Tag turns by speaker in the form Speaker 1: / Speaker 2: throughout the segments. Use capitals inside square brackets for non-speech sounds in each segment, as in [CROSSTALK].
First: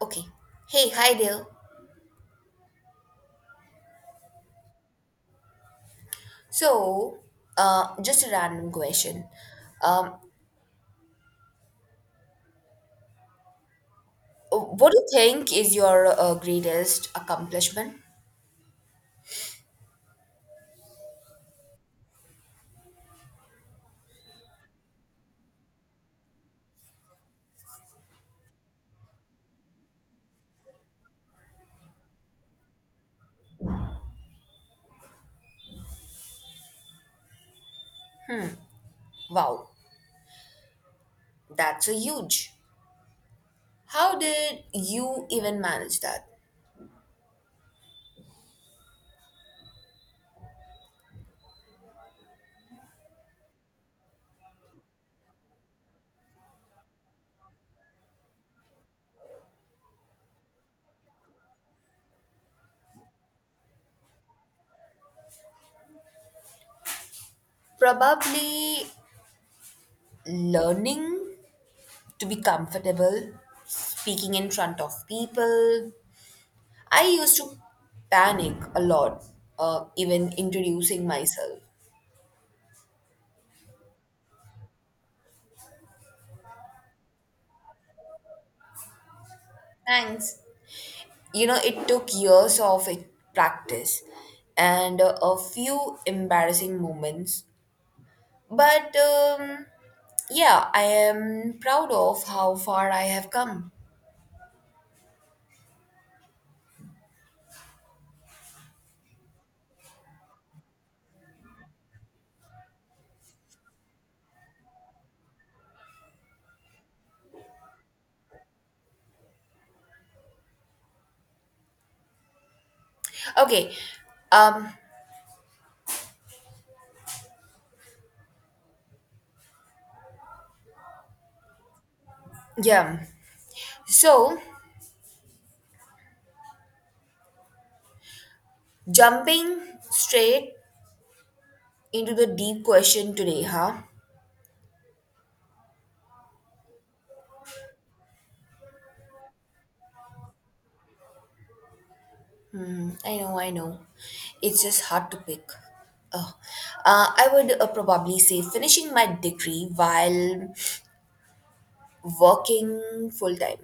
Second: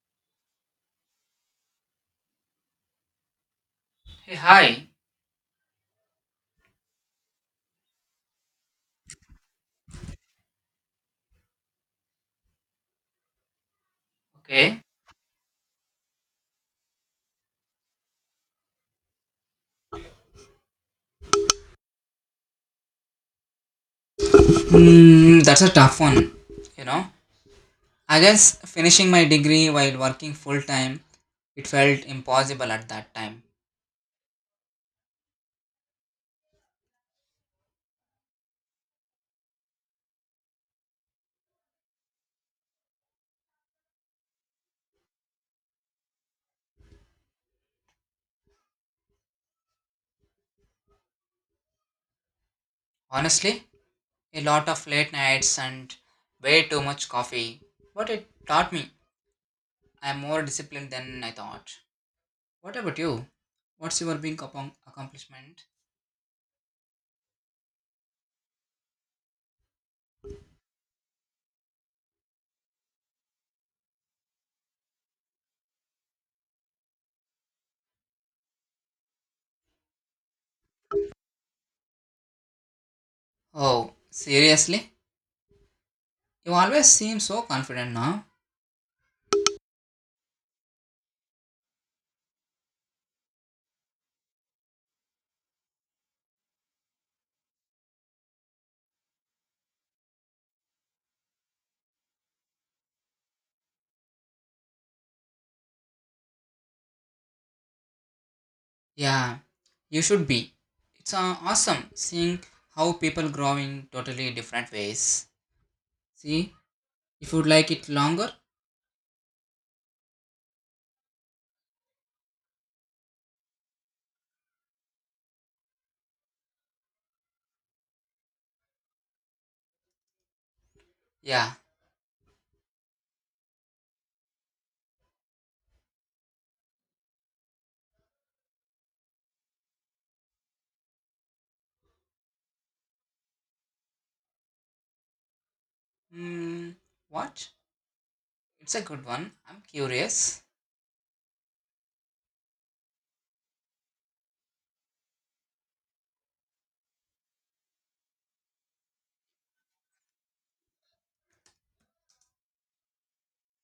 Speaker 1: Okay. Hey, hi there.
Speaker 2: Hey, hi.
Speaker 1: So, just a random question. Um,
Speaker 2: Okay.
Speaker 1: what do you think is your greatest accomplishment?
Speaker 2: Hmm, that's a tough one. You know, I guess finishing my degree while working full time, it felt impossible at that time.
Speaker 1: Wow, that's a huge. How did you even manage that?
Speaker 2: Honestly, a lot of late nights and way too much coffee. But it taught me I'm more disciplined than I thought. What about you? What's your big accomplishment?
Speaker 1: Probably learning to be comfortable, speaking in front of people. I used to panic a lot, even introducing myself.
Speaker 2: Oh, seriously? You always seem so confident now.
Speaker 1: Thanks. It took years of practice and a few embarrassing moments but yeah, I am proud of how far I have come.
Speaker 2: Yeah, you should be. It's awesome seeing how people grow in totally different ways. See, if you'd like it longer,
Speaker 1: Okay. um
Speaker 2: yeah.
Speaker 1: yeah, so jumping straight into the deep question today, huh?
Speaker 2: Hmm, what? It's a good one. I'm curious.
Speaker 1: I know, I know, it's just hard to pick. Oh, I would probably say finishing my degree while working full time.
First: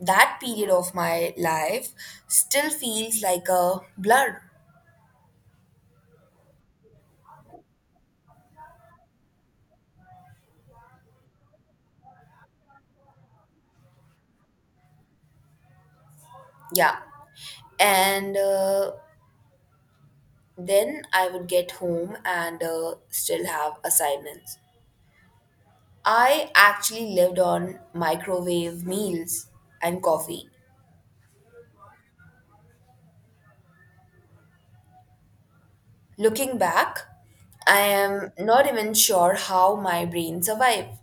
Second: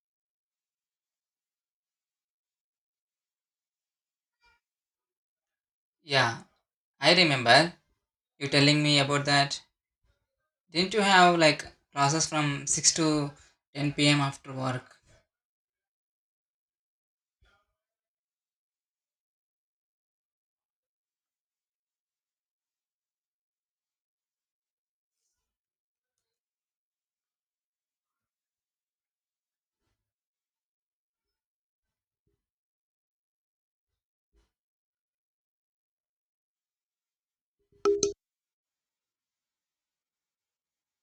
Speaker 1: That period of my life still feels like a blur.
Speaker 2: Yeah, I remember you telling me about that. Didn't you have like classes from 6 to 10 p.m. after work?
Speaker 1: Yeah. And then I would get home and still have assignments. I actually lived on microwave meals and coffee. Looking back, I am not even sure how my brain survived.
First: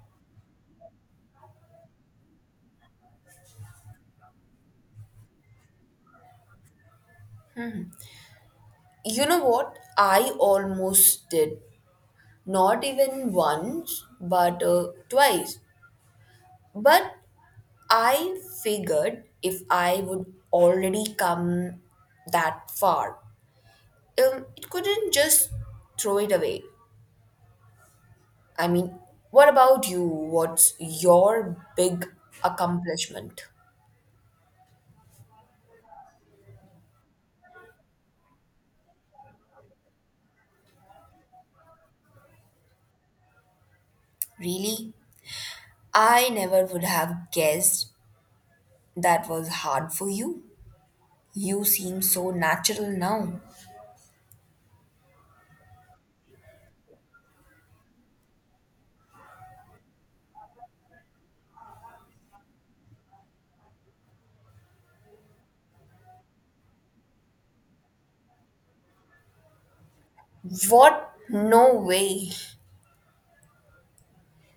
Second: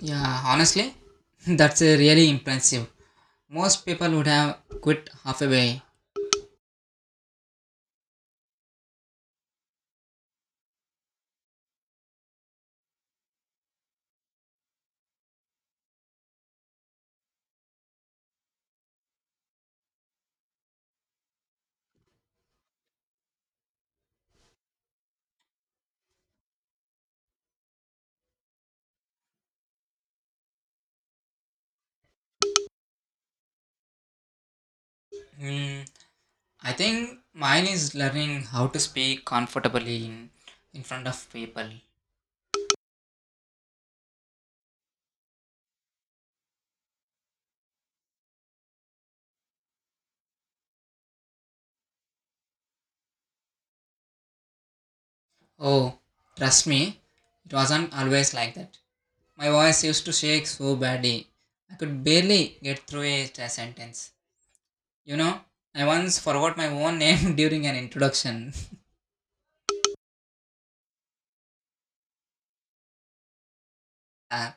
Speaker 2: Yeah, honestly, [LAUGHS] that's really impressive. Most people would have quit halfway.
Speaker 1: You know what? I almost did. Not even once, but twice. But I figured if I would already come that far, it couldn't just throw it away. I mean, what about you? What's your big accomplishment?
Speaker 2: Hmm. I think mine is learning how to speak comfortably in front of people.
Speaker 1: Really? I never would have guessed that was hard for you. You seem so natural now.
Speaker 2: Oh, trust me, it wasn't always like that. My voice used to shake so badly. I could barely get through a sentence. You know, I once forgot my own name [LAUGHS] during an introduction. [LAUGHS]
Speaker 1: What? No way.
Speaker 2: Uh,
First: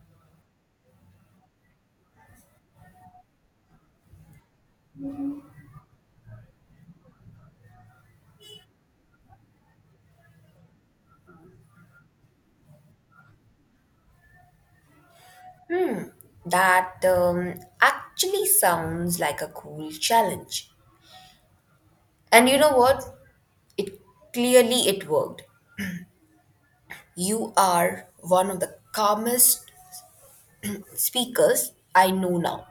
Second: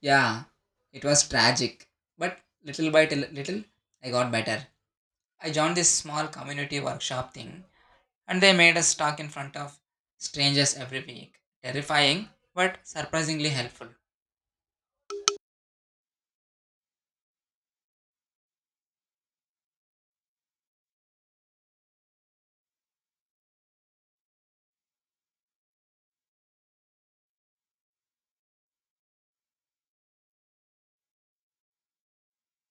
Speaker 2: yeah, it was tragic. But little by little, I got better. I joined this small community workshop thing and they made us talk in front of strangers every week. Terrifying, but surprisingly helpful.
Speaker 1: That actually sounds like a cool challenge. And you know what? It clearly it worked. You are one of the calmest speakers I know now.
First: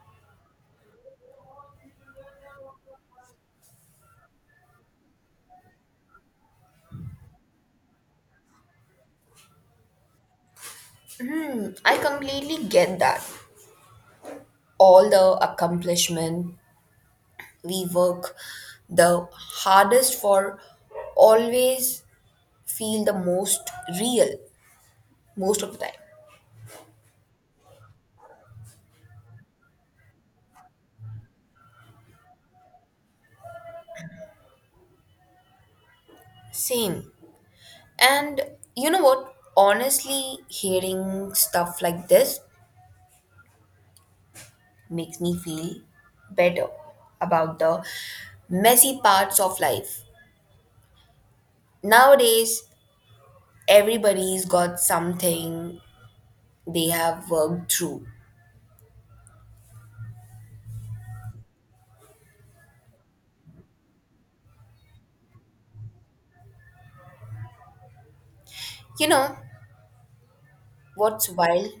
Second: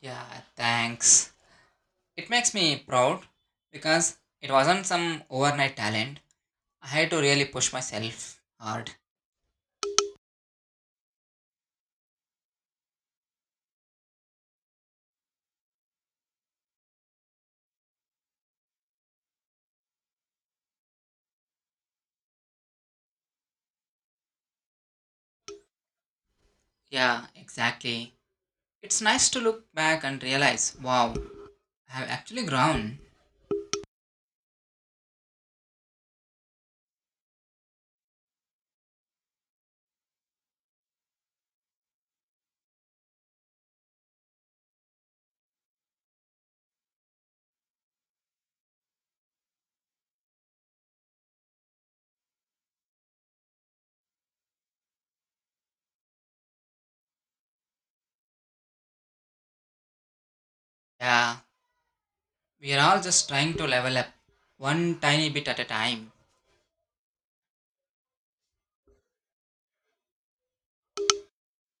Speaker 2: Yeah, thanks. It makes me proud because it wasn't some overnight talent. I had to really push myself hard.
Speaker 1: I completely get that. All the accomplishment we work the hardest for always feel the most real most of the time.
Speaker 2: Yeah, exactly. It's nice to look back and realize wow, I have actually grown.
Speaker 1: Same. And you know what? Honestly, hearing stuff like this makes me feel better about the messy parts of life. Nowadays, everybody's got something they have worked through.
Speaker 2: Yeah, we are all just trying to level up one tiny bit at a time.
Speaker 1: You know what's wild?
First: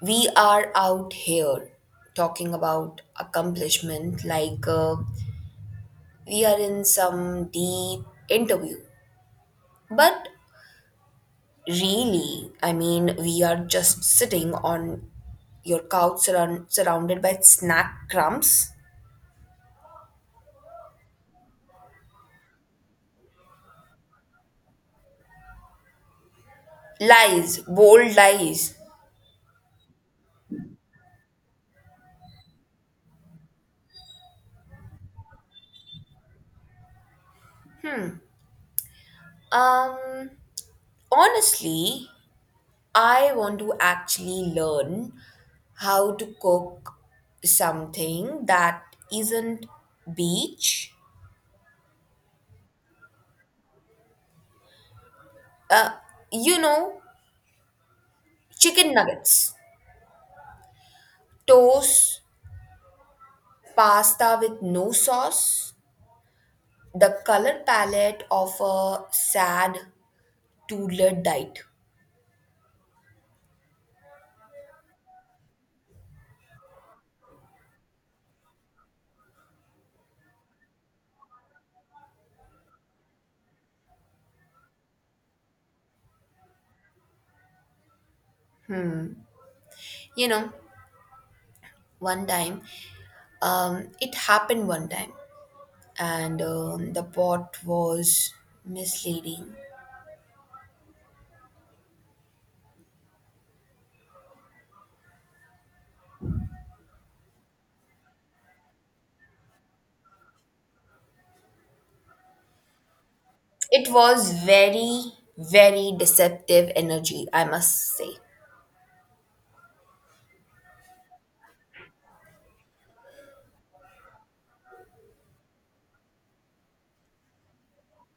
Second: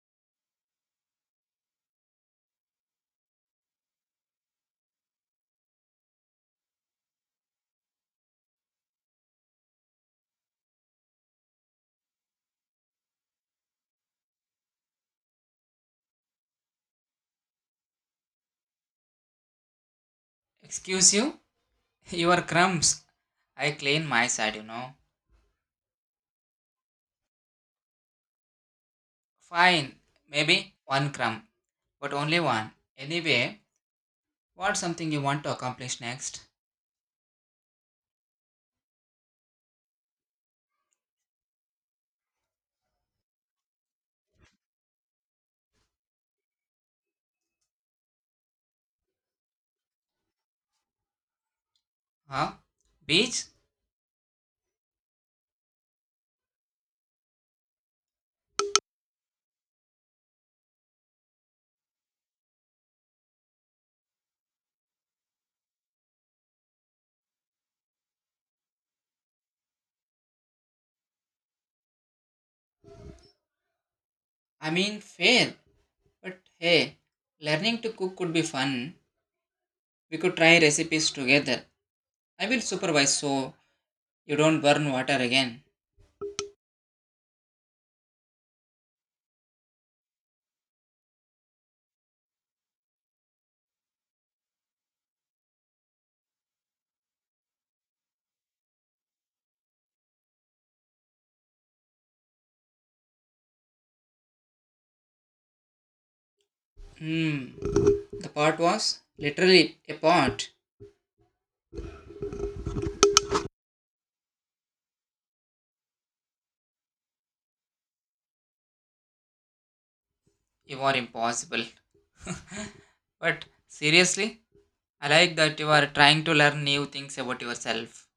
Speaker 1: We are out here talking about accomplishment like we are in some deep interview. But really, I mean, we are just sitting on your couch surrounded by snack crumbs.
Speaker 2: Excuse you? [LAUGHS] Your crumbs. I clean my side, you know.
Speaker 1: Lies, bold lies.
Speaker 2: Fine, maybe one crumb, but only one. Anyway, what's something you want to accomplish next?
Speaker 1: Um, Honestly, I want to actually learn how to cook something that isn't beach.
Speaker 2: Huh? Beach?
Speaker 1: Uh, you know, chicken nuggets, toast, pasta with no sauce, the color palette of a sad toddler diet.
Speaker 2: I mean, fail. But hey, learning to cook could be fun. We could try recipes together. I will supervise so you don't burn water again.
Speaker 1: You know, one time, it happened one time, and the pot was misleading.
Speaker 2: Hmm. The pot was literally a pot.
Speaker 1: It was very, very deceptive energy, I must say.
Speaker 2: You are impossible. But seriously, I like that you are trying to learn new things about yourself.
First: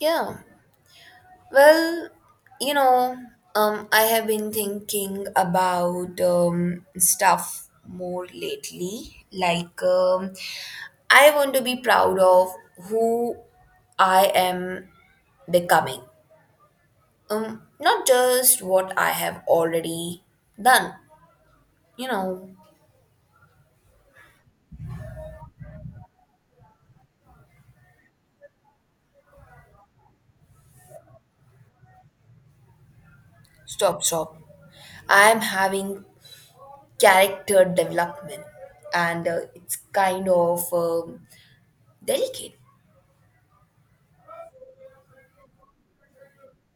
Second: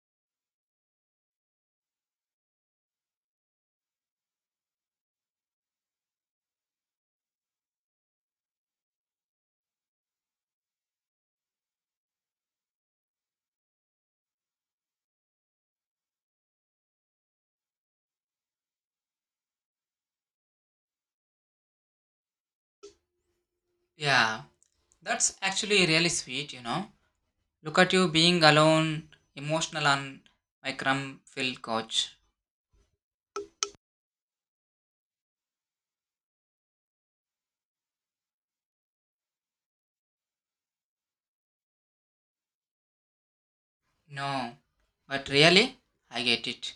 Speaker 1: Yeah. Well, you know, I have been thinking about stuff more lately. Like, I want to be proud of who I am becoming. Not just what I have already done. You know,
Speaker 2: Yeah, that's actually really sweet, you know. Look at you being alone, emotional on my crumb filled couch.
Speaker 1: stop, stop. I am having character development and it's kind of delicate.
Speaker 2: No, but really, I get it.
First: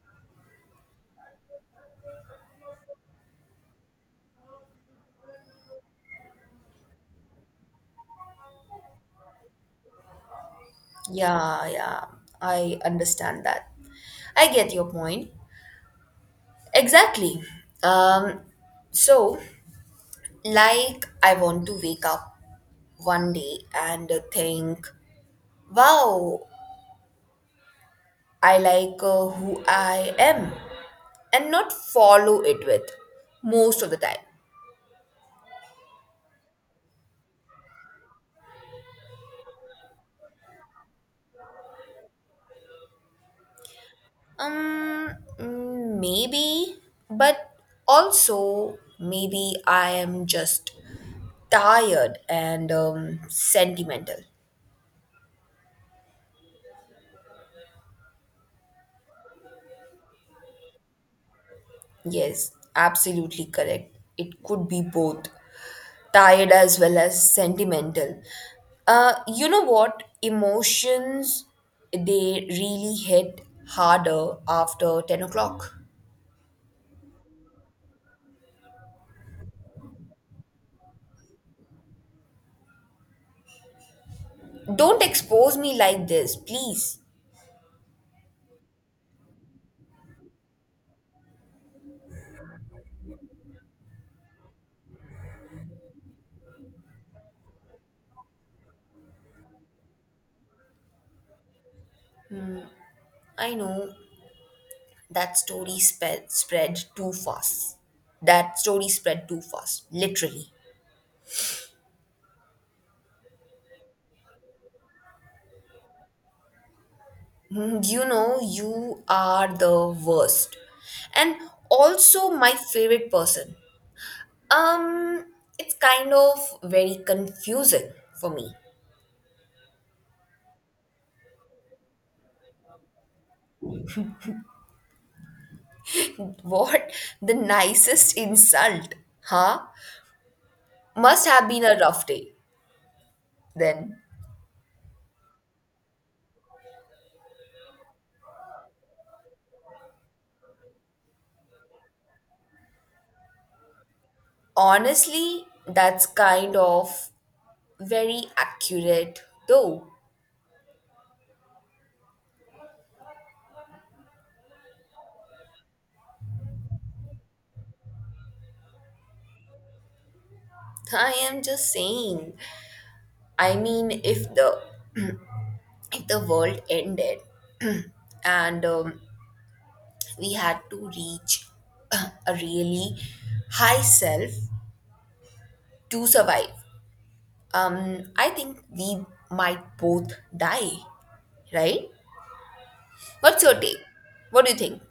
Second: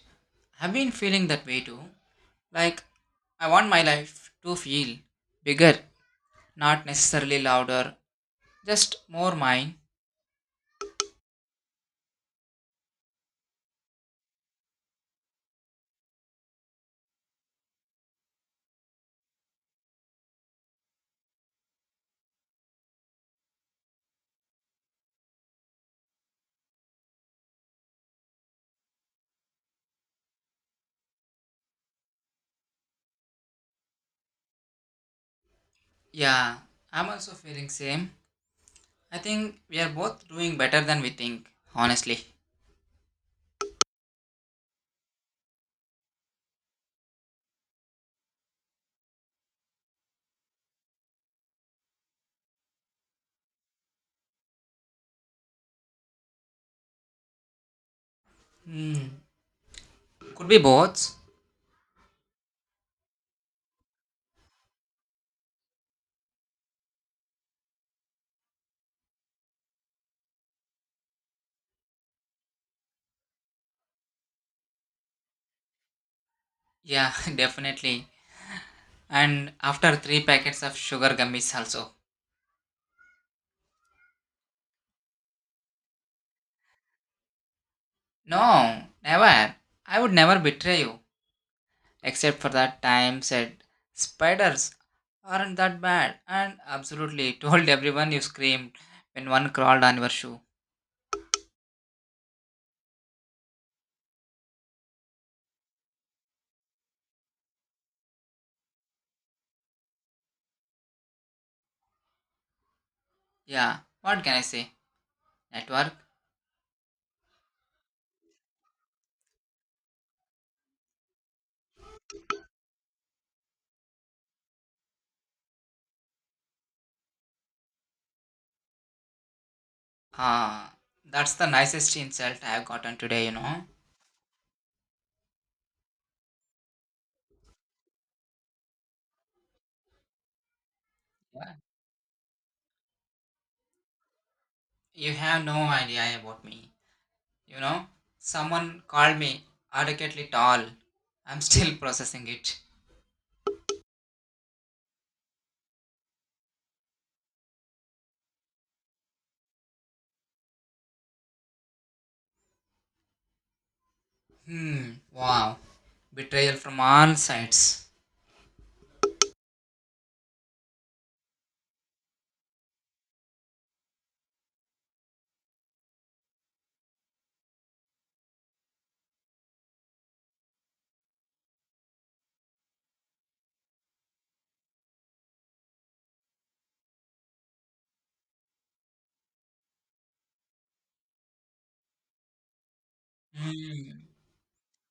Speaker 2: I've been feeling that way too. Like, I want my life to feel bigger, not necessarily louder, just more mine.
Speaker 1: Yeah, yeah, I understand that. I get your point exactly. um so, like, I want to wake up one day and think, wow, I like who I am, and not follow it with most of the time.
Speaker 2: Yeah, I'm also feeling same. I think we are both doing better than we think, honestly.
Speaker 1: Um, Maybe, but also maybe I am just tired and sentimental.
Speaker 2: Hmm, could be both.
Speaker 1: Yes, absolutely correct. It could be both tired as well as sentimental. You know what? Emotions, they really hit harder after 10 o'clock.
Speaker 2: Yeah, [LAUGHS] definitely. And after three packets of sugar gummies also.
Speaker 1: Don't expose me like this, please.
Speaker 2: No, never. I would never betray you. Except for that time, said spiders aren't that bad. And absolutely [LAUGHS] told everyone you screamed when one crawled on your shoe.
Speaker 1: I know that story spread too fast. That story spread too fast, literally.
Speaker 2: Yeah, what can I say? Network?
Speaker 1: You know, you are the worst, and also my favorite person. Um, it's kind of very confusing for me.
Speaker 2: Ah, that's the nicest insult I've gotten today, you know.
Speaker 1: What [LAUGHS] the nicest insult, huh? Must have
Speaker 2: Yeah.
Speaker 1: been a rough day then.
Speaker 2: You have no idea about me. You know, someone called me adequately tall. I'm still [LAUGHS] processing it.
Speaker 1: Honestly, that's kind of very accurate though.
Speaker 2: Hmm, wow. Betrayal from all sides.
Speaker 1: I am just saying. I mean, if the world ended [CLEARS THROAT] and we had to reach [CLEARS THROAT] a really high self to survive, I think we might both die, right? What's your take?
Speaker 2: Hmm.
Speaker 1: What do you think?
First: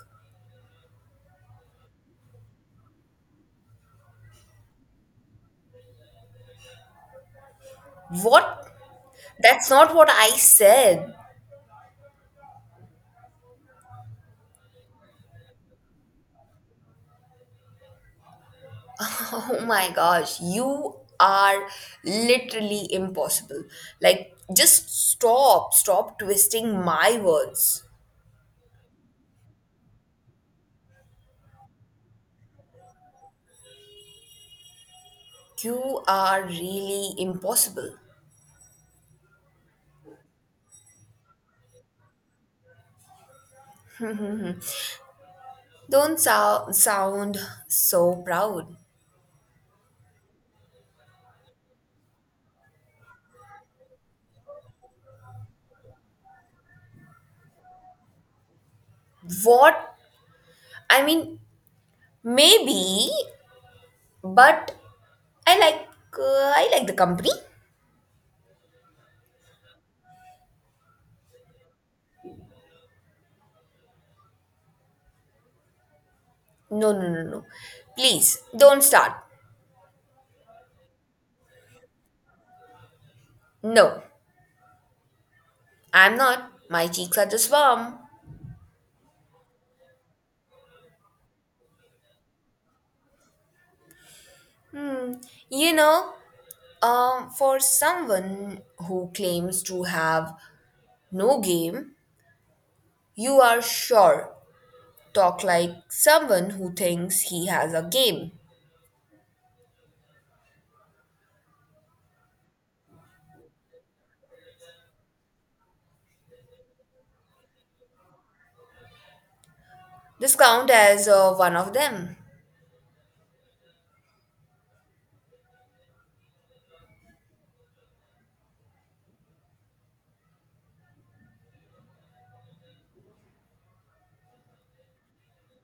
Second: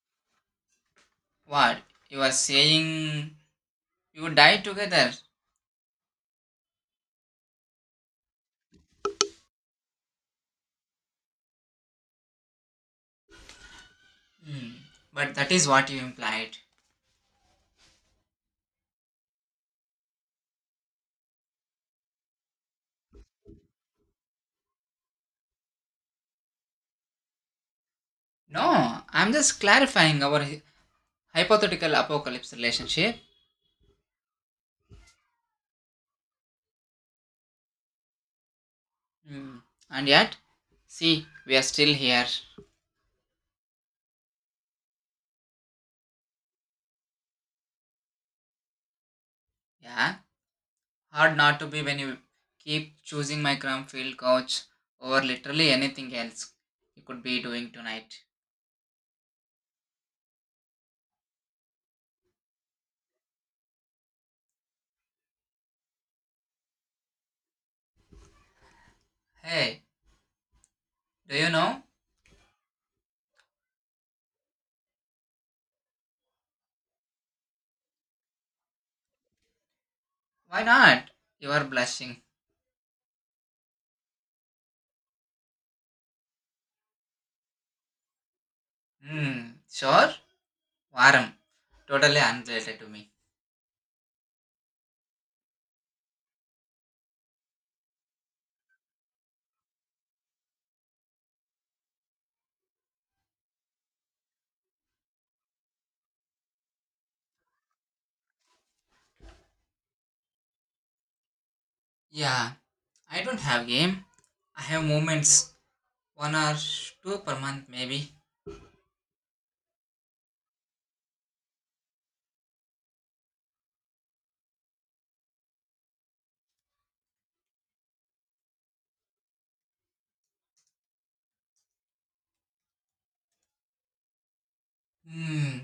Speaker 2: What? You are saying you died together?
Speaker 1: What? That's not what I said.
Speaker 2: Hmm. But that is what you implied.
Speaker 1: [LAUGHS] Oh my gosh, you are literally impossible. Like, just stop, stop twisting my words.
Speaker 2: No, I'm just clarifying our hypothetical apocalypse relationship.
Speaker 1: You are really impossible.
Speaker 2: Hmm. And yet, see, we are still here.
Speaker 1: Don't sound so proud.
Speaker 2: Yeah. Hard not to be when you keep choosing my crumb field couch over literally anything else you could be doing tonight.
Speaker 1: What? I mean, maybe, but I like I like the company.
Speaker 2: Hey, do you know?
Speaker 1: No, no, no, no. Please don't start.
Speaker 2: Why not? You are blushing.
Speaker 1: No, I'm not. My cheeks are just warm.
Speaker 2: Hmm. Sure? Warm. Totally unrelated to me.
Speaker 1: Hmm. You know, for someone who claims to have no game, you are sure talk like someone who thinks he has a game.
Speaker 2: Yeah. I don't have game. I have moments. One or two per month, maybe.
Speaker 1: This count as one of them.
Speaker 2: Hmm.